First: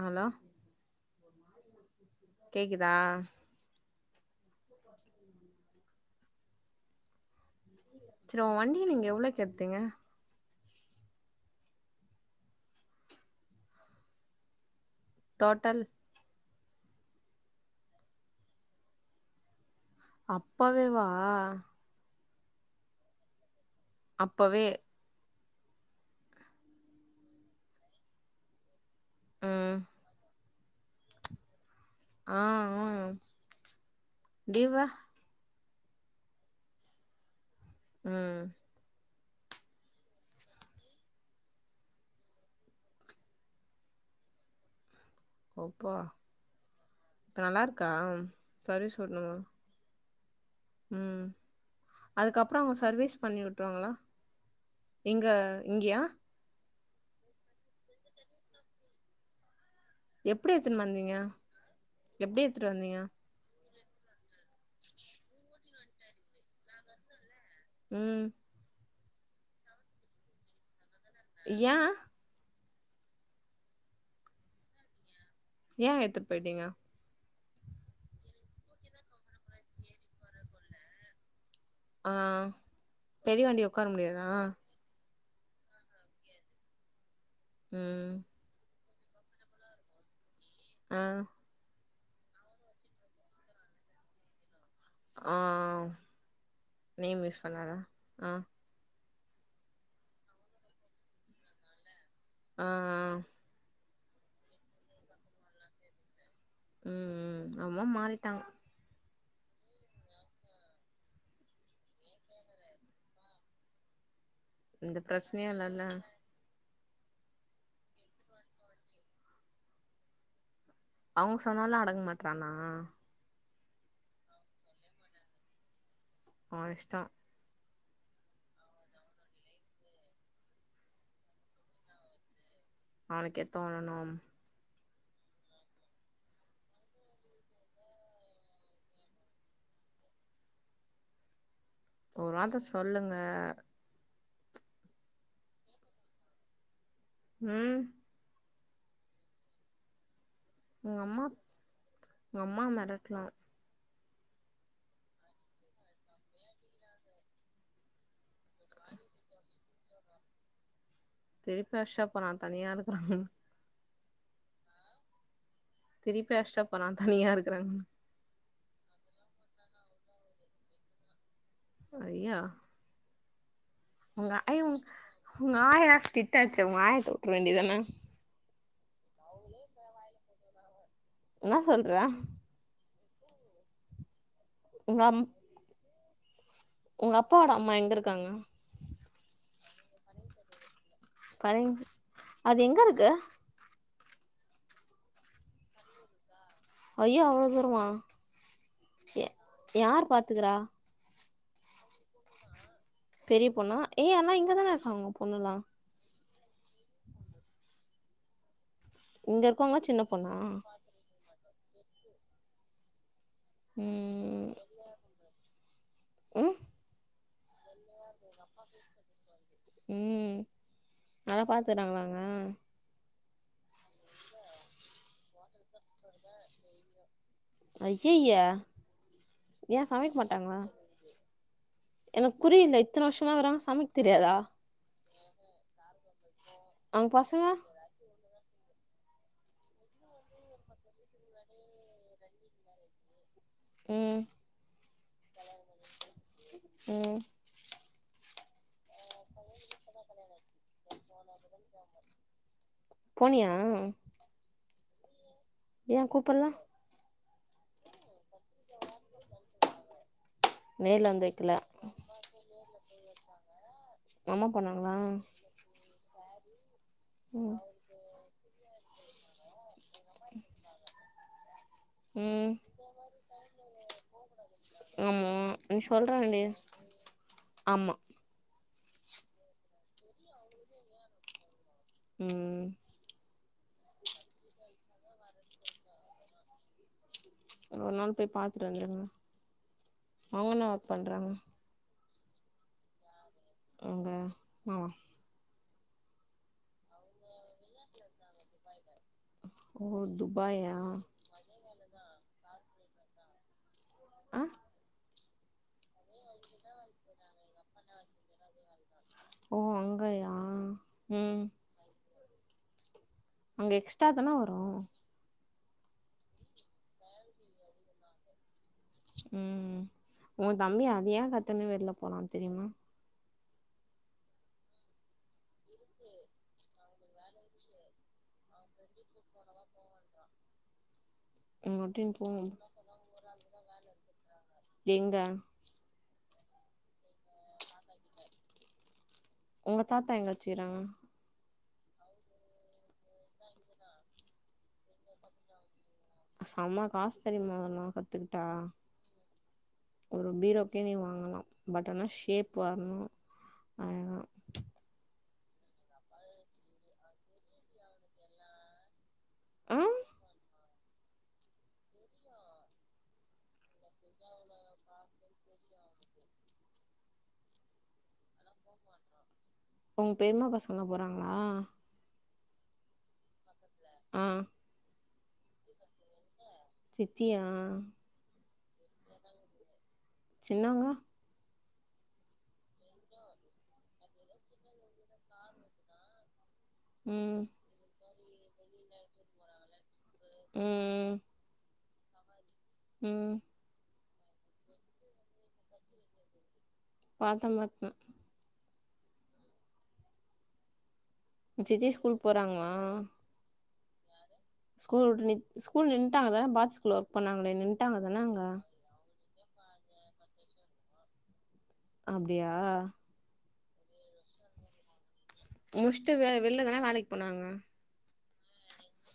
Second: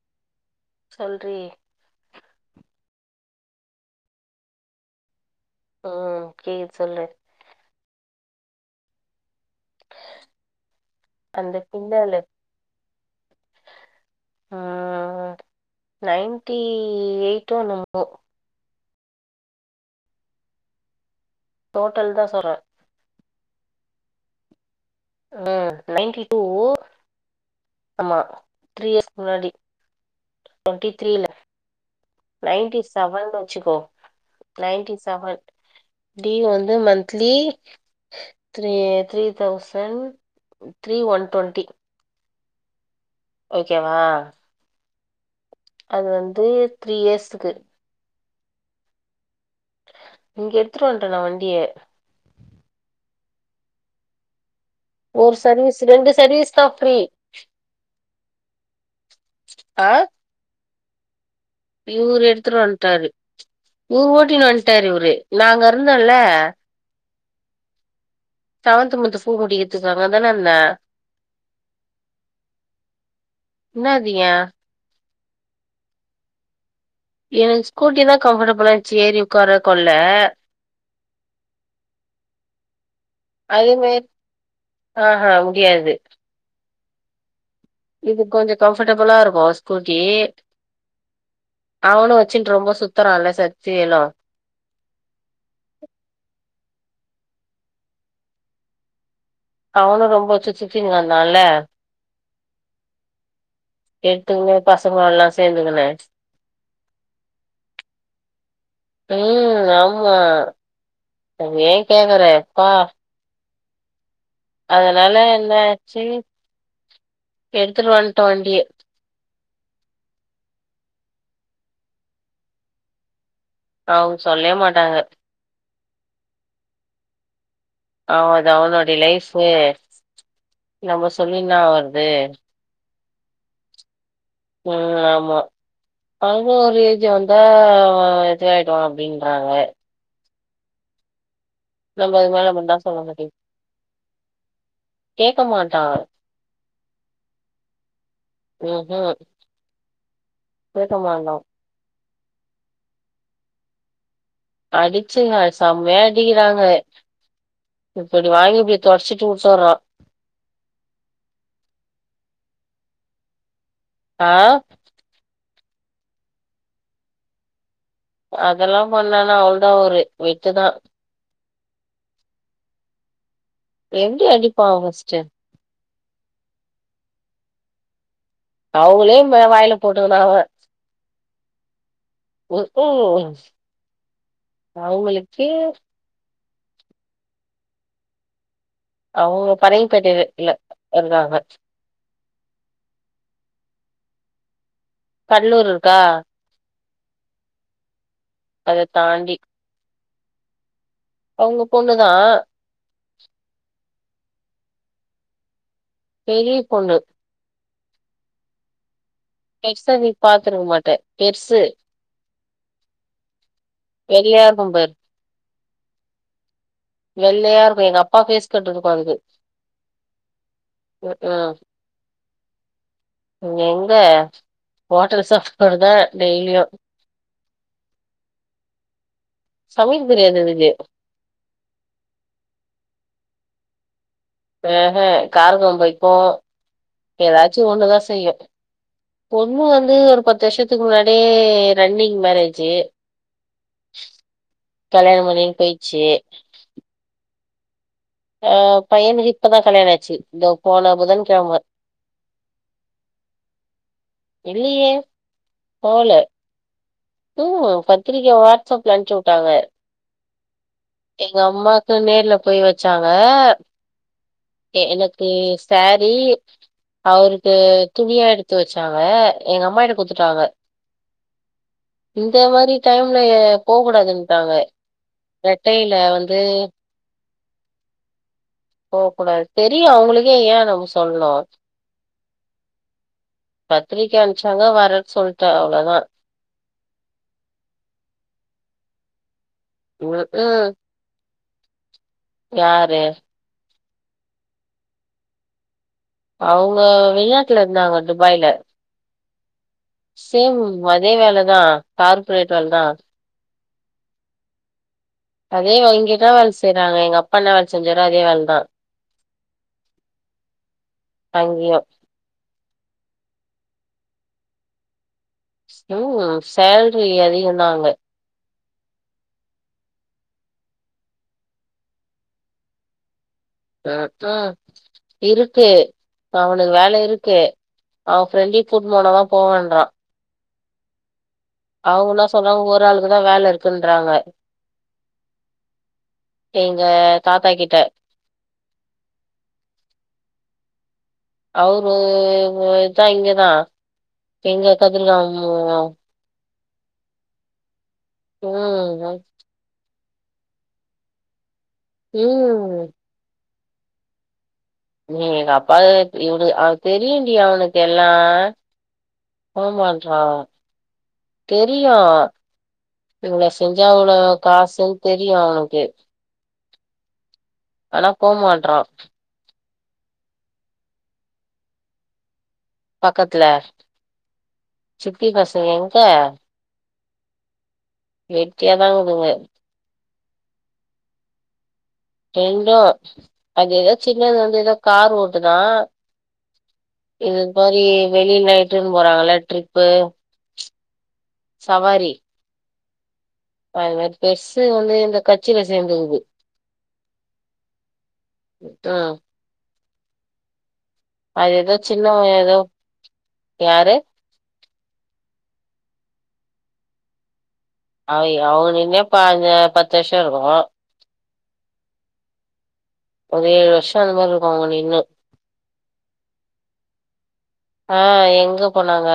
Hello றி கேக்குதா ம் கேக்து சொல்லு சிரு உ வண்டிய நீங்க எவ்ளக்கெடுத்தீங்க அந்த பின்னால ஆ டோட்டல் டி எயிட்டோ என்னமோ அப்பவே வா டோட்டல் தா சொறே அப்பவே ஆ நைன்டி டூ ஆமா த்ரீ இயர்ஸ்க் முன்னாடி ம் டொண்டி த்ரீல ஆ நைன்டி ஆ செவன்னு வச்சுக்கோ தீபா நைன்டி செவன் டீவ் வந்து மன்த்லி ம் three three thousand three one twenty ஓகேவா அப்பா அது வந்து த்ரீ இயர்ஸ்குக்கு சரி சொல்லுங்க இங்க எடுத்துட்டு வன்ட்டே நா வண்டிய அதுக்கப்புறம் அவங்க சர்வீஸ் பண்ணி வுட்டுவாங்களா ஒரு சர்வீஸ் ரெண்டு சர்வீஸ் தா த்ரீ ஆ எப்பிடி எத்துன் வந்தீங்க இவுரு எப்டி எடுத்துட்டு எத்துட்டு வந்தீங்க வன்ட்டாரு இவுரு ஓட்டினு வன்ட்டாரு இவுரு நாங்க அந்தோல்லே ம் ஆந்து முத்து ஃபூ முடிக்கத்துக்கு அங்க தானே இன்ந்தே ஏ இன்னாது ஏ ஏ எத்துட் போயிட்டீங்க எனக் ஸ்கூட்டிதா கம்ஃபர்ட்டபுள்ளா இன்ந்ச்சி ஏறி ஒக்கார கொள்ள ஆ பெரிவண்டி ஒக்கார முடியாதா ஆ முடியாது ம் இது கொஞ்சோ கம்ஃபர்ட்டபுளா இருக்கூ ஸ்கூட்டி ஆ அவனு வச்சுன் ரொம்ப சுத்தரான்ல சக்திவேலு ஓ நேம் யூஸ் பண்ணாத ஆ அவனு ரொம்ப சுத்தி சுத்தின் வந்தால்ல அ ஆ எத்துக்குனு பசங்கள்ல்லா சேந்துக்குனு ம் ம் அமா மாறிட்டாங் ம் ஆமா அது ஏ கேக்குறே பா இந்த அதனால பிரச்சனையே என்ன இல்லல்ல ஆச்சு எடுத்துட்டு வன்ட்டோ வண்டிய அவுங் சொன்னாலு அடங் மாட்றானா அவுங் சொல்லே மாட்டாங்க உ இஷ்டோ அவ் அது அவனோடைய லைஃபு நம்ம சொல்லி இன்னா ஆவற்து அவனுக்கே தோணணும் ஆ ஆமா ஆனா ஒரு ஏஜ் வந்தா இதாயிடுவா அப்டின்றாங்க நம்ம ஒரு இதுக் மேல வார்த்த முட்ஞ்சா சொல்ல சொல்லுங்க மாட்டே கேக்கமாட்டா உம் உஹம் உங்கம்மா உங்‌ அம்மா மெரட்றாங்க அடிச்சுங்க செம்யா அடிக்கிறாங்க இப்டி வாங்கிப்டி தொட்ச்சிட்டு வுட்டுறா திரிப்பிஅஷ்ரப்போறா தனியா இருக்கறாங்கன்னு ஆஹ் திருப்பி அஷ்டப்போறா தனியா இருக்கறாங்கனு அதெல்லா பண்ணானா அவ்ளதா அவ்ரு விட்டுதா ஐய்யா எப்டி உங்க அடிப்பா அயோ உ ஃபஸ்ட்டு உங்க ஆயா திட்டாச்சு உங்க ஆய தூக்க வேண்டிதானா அவளே மே வாயல போட்டுக்குனா அவ ன்ன சொல்ற ம் உங்க அம் அவுங்ளுக்கே உங்க அப்பாவோட அம்மா எங்க இருக்காங்க அவுங்க பறங்கி பேட்டைய்லே இல்ல இருந்தாங்க பாரேங் அது எங்க இருக்கு கட்லூர் இருக்கா ஐயோ அவ்ளோ தூரமா அத யார் பாத்துக்கறா அவ்ங்க பொண்ணுதா பெரிய பொண்ணா ஏய் அல்லா இங்கதானே இருக்காங்க பொண்ணுல்லா பெரிய பொண்ணு இங்க இருக்கவங்க பெர்ச சின்ன நீ பொண்ணா பாத்துருக்க மாட்டே பெர்சு வெள்ளையா ம் இருக்கு பாரு ம் வெள்ளையா இருக்கு எங்க அப்பா பேஸ் கட்டு இருக்கு அதுக்கு ம் ம் நல்லா ம் பாத்துக்குறாங்களா உன்ன எங்க ஹோட்டல் சப்பாடு தா டெய்லியு அய்யய்ய ஏன் சமைக்க தெரியாது மாட்டாங்களா அதுக்கு எனக்கு புரியல இத்தன வருஷமா கிறாங்க சமைக் அஹ்ஹ காரக்கொழம்பு வெக்கும் அவங்க பசங்க ஏதாச்சும் ஒண்ணுதா செய்யும் பொண்ணு வந்து ஒரு பத்து வருஷத்துக்கு முன்னாடியே ரன்னிங் மேரேஜி ம் கல்யாணம் பண்ணின்னு போயிச்சி ம் ஆஹ் பையனுக்கு இப்பதா கல்யாணோ ஆச்சி இதோ போன புதன் கிழமை போனியா இல்லையே ஏ போல கூப்பிட்ல ம் பத்திரிக்கய வாட்ஸ் அப்ல அனுப்ச்சி உட்டாங்க நேர்ல வந்து எங்க வைக்கல அம்மாக்கு நேர்ல போய் வெச்சாங்க அம்மா போனாங்களா எனக்கு சாரி அவருக்கு ம் துணியா எடு எடுத்து வச்சாக எங்க அம்மாட்ட குடுத்துட்டாக இந்த ம் மாதிரி டைம்ல போக் கூடாதுன்ட்டாங்க ஆமா நீ கடைல வந்து சொல்றேன்டி ஆமா போக்கூடாது தெரியு அவுங்களுக்கே ஏ நம்ம சொல்ணு ம் பத்திரிக்க அனுப்ச்சாங்க வரேனு சொல்ட்டே அவ்ளோதா ஒரு நாள் போய் பாத்துட்டு வந்துருங்க அவுங்க ம்ஹ்ம். என்ன ஒர்க் பண்றாங்க யாரு அவுங்க மாமா அவுங்க வெளிநாட்டுல இருந்தாங்க துபாய்ல ஓ சேம் துபாயா அதே வேலைதா கார்ப்ரேட் வேலைதா அ அதே வாங்கிதா செய்றாங்க எங்க அப்பா என்ன வேல செஞ்சாரோ அதே வேலதா ஓ அங்கயா ம் அங்கயு அங்க எக்ஸ்ட்ரா தான வரு ம் சால்ரி அதிகன்தா அங்க ம் உன் தம்பி அதையா கத்துன்னு வெள்ல போனா தெரியுமா இருக்கு அவனுக்கு வேலை இருக்கு அவ ஃப்ரெண்ட்டயு கூட்னு போனாதா போவேன்றா அவுங்க உங்கட்டின்னு என்ன போ சொல்றாங்க ஒரு ஆளுக்குதா வேல இருக்குன்றாங்க எங்க எங்க தாத்தா கிட்ட உங்க தாத்தா எங்க வெச்சிகிறாங்க அவரு இதா இங்கதா எங்க கதிர்காமு செம காசு தெரியுமா இதெல்லா உம் ஒரு பீரோகே நீ வாங்கலா பட் ஆனா ஷேப் ம் வரணும் ஆயமா ஏ ன்னாப்பா இவனு ஆஹ் தெரியுண்டி அவனுக்கு எல்லா ஆ ஆமான்றா தெரியு இவ்ளோ செஞ்சா அவ்ளோ காசுன்னு தெரியு அவனுக்கே ஆனா போ மாட்றா உங் பெரிமா பசங்கல்லா போறாங்ளா பக்கத்துல ஆஹ் சித்தி பசங்க எங்க சித்தியா வெட்டியாதா கிதுங்க சின்னவங்க ரெண்டு அது ஏதோ சின்னது வந்து ஏதோ கார் ஓட்டுதா ம் இது மாதிரி வெளிய இட்டுனு போறாங்க ட்ரிப்பு உம் சவாரி ம் அது மாரி பெருசு வந்து இந்த கச்சில சேர்ந்துக்குது பாத்தே பாத்தே ம் ஹும் உ ஏதோ சித்தி ஸ்கூல் சின்னவ ஏதோ போறாங்களா யாரு ஸ்கூல் உட்டு நி ஸ்கூல் நின்டாங்கள பாத் ஸ்கூல்ல ஒர்க் பண்ணாங்களே நின் அய் அவுங் நின்னே பாஞ்ச பத்து வருஷோ இருக்கு அப்டியா ஒரு ஏழு வருஷோ அந்த மாரி இருக்கு அவுங்க நின்னு முடிச்சுட்டு வெ வெள்ல தான வேலைக்கு போனாங்க ஆ எங்க போனாங்க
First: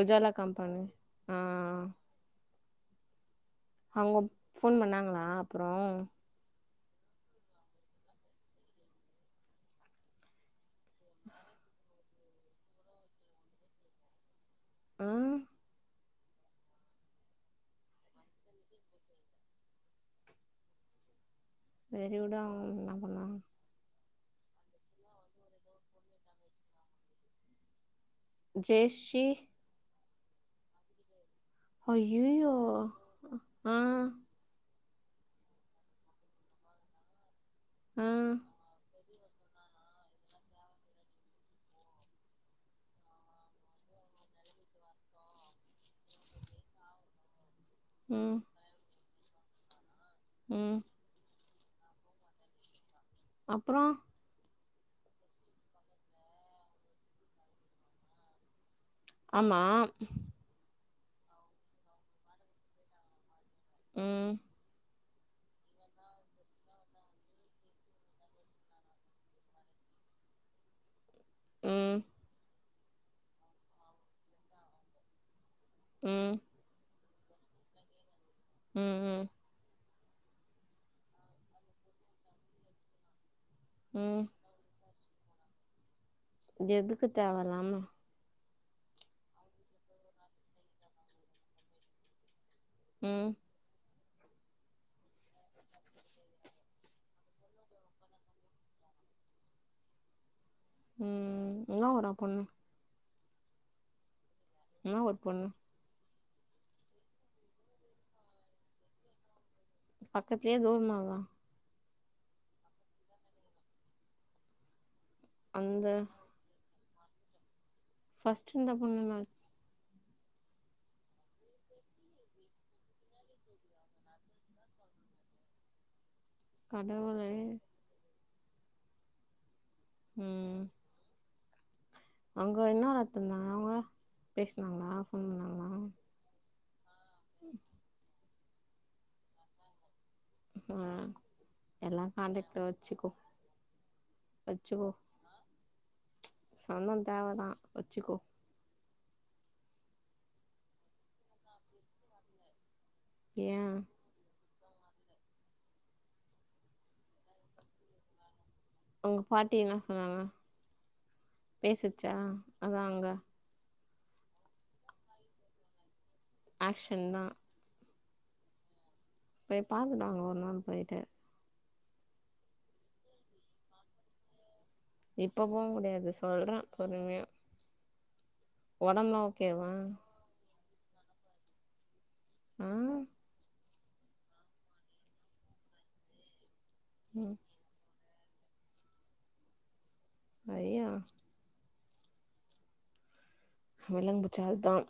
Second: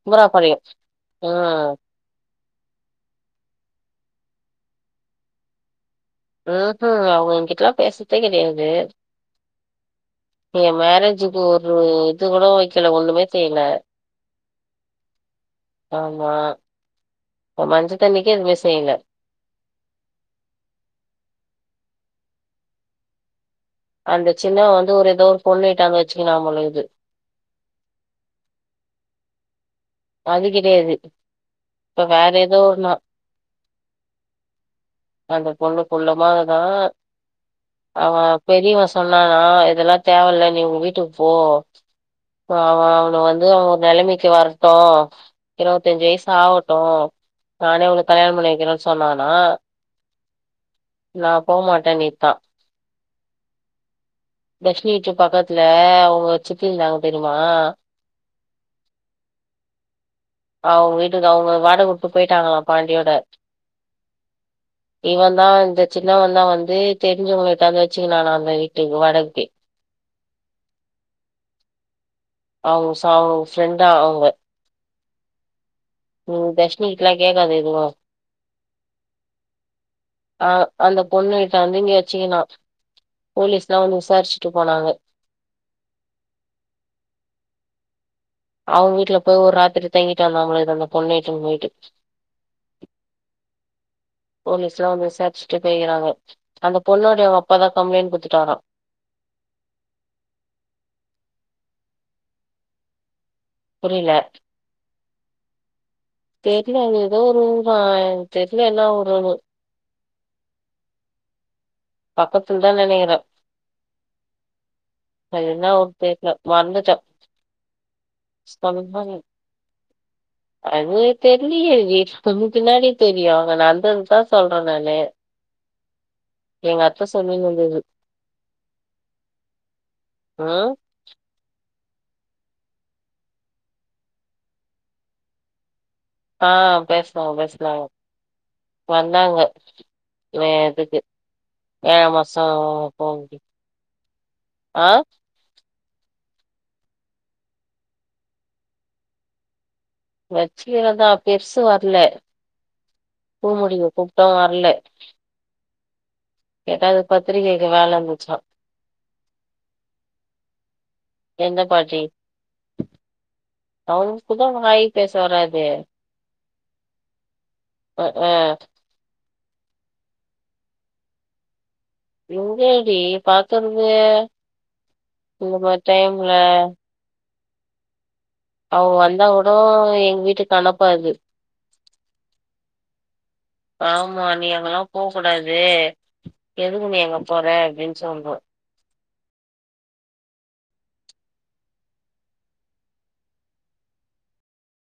உஜாலா கும்பராபாளையோ கம்பனி ஆ ம் அவுங்கப் ஃபோன் பண்ணாங்களா அப்பறோ ம்ஹும் அவுங்க எங்கிட்டல்லா பேசதே கெடையாது ஏ மேரேஜுக்கு ஒரு இது கூட வக்கல ஒண்ணுமே செய்யல ம் ஆமா ஒ மஞ்ச தண்ணிக்கே எதுமே செய்ல செரி வுடு அவுங் என்ன பண்ண அந்த சின்னவ வந்து ஒரு ஏதோ ஒரு பொண்ண இட்டாந்து வச்சுக்கினா போலகீது ஜெயஸ்ரீ அது கெடையாது அய்யயோ ஆ அந்த பொண்ணு குள்ளமாக்குதா ஆ அவே பெரியவ சொ சொன்னானா இதெல்லா தேவல்ல நீ உ வீட்டுக்கு போ ஆமா அவன வந்து அவே ஒரு நெலைமைக்கு வர ட்டோ இருவத்தஞ்சு வயசு ஆவட்டு நானே உனக்கு கல்யாணம் ம் பண்ணி வக்கிறேனு சொன்னான் ஆ ம் போமாட்டே கிட்டா அப்பறோ தர்ஷினி வீட்டு பக்கத்துல அவுங்க சித்திருந்தாங்க தெரியுமா ஆமா அவுங்க வீட்டுக்கு அவுங்க வாடகவுட்டு போயிட்டாங்களா பாண்டியோட ம் இவ தா இந்த சின்னவன் தா வந்து தெரிஞ்சவுங்க வுட்டாந்து வச்சுக்கினானா அதுமாரி வீட்டுக் வாடகக்கி ம் அவுங்சா வுங்க ஃப்ரெண்டா அவுங்க ம் தர்ஷ்னி கிட்டல்லா கேட்காத எதுவு ம் ம் அ அந்த பொண்ணு ட்டாந்து இங்க வச்சிகினா போலீஸ்லா வந்து ம் விசாரிச்சிட்டு போனாங்க இது எதுக்கு தேவல்லாம அவுங்க வீட்ல போய் ஒரு ராத்திரி தங்கிட்டு வந்தாமள அந்த பொண்ணு வீட்டுக்கு போயிட்டு ம் போலீஸ்லா வந்து விசாரிச்சுட்டு பேய்கிறாங்க அந்த பொண்ணோடையவு அப்பா தா கம்ளைண்ட் குடுத்துட்டாரா ம் என்ன ஊரா பொண்ணு புரியல என்ன ஊரு பொண்ணு தெரில அது ஏதோ ஒரு ஊரா என் தெர்ல என்ன ஊருனு பக்கத்துலயா தூரமாவா பக்கத்துல தான் நினைக்கிறேன் ஆ எதோ அந்த ஒரு பேரு சொன்னா மறந்துட்ட ஃபர்ஸ்ட் இருந்த பொண்ணு என்னாச்சி அது தெரியலே விஜி கொஞ்சம் பின்னாடி தெரியும் அங்க நடந்ததுதான் சொல்றே நானு [inaudible] எங்க அத்த கடவுளே சொன்னீங் இருந்துது ம் அஹ் அங்க என்ன வேல பாத்தீட்டு இருந்தாங்க அவுங்க பேசுனாங்களா போன் பண்ணாங்களா ஆஹ் பேசுனாங்க பேசுனாங்க வந்தாங்க ஆ வேதத்துக்கு மே எல்லா மாசம் கான்டக்ட்ல போ வச்சுக்கோ முடிய வச்சுக்கோ சொல்றே தேவைதான் வச்சுக்கோ வச்சிக்குவேதான் பெருசு வரல பூ ஏ முடிக்க கூப்டோம் வரல ஏதாவது பத்திரிகை வைக்க வேல வந்துச்சா உங்க பாட்டி என்ன சொன்னாங்க எந்த பேசுச்சா அதான் அங்க அவுங்களுக்குதா வாய் பேச வராதே அக்க்ஷன் தான் அஹ்ஆ போய் பாத்துட்டாங்க ஒரு நாள் போயிட்டு எங்கடி பாக்குரது இப்ப போக முடியாது சொல்றன் பொறுமையா அவுங்க ஒடம்புலா வந்தா கூட ஓகேவா எங்க வீட்டுக்கு அனுப்பாது ஆஹ் ஆமா நீ அங்கெல்லாம் போக கூடாது எதுக்கு நீ அங்க ம் போற அப்படின்னு சொல்றன் ஐயோ விளும்பு பச்சாலதான்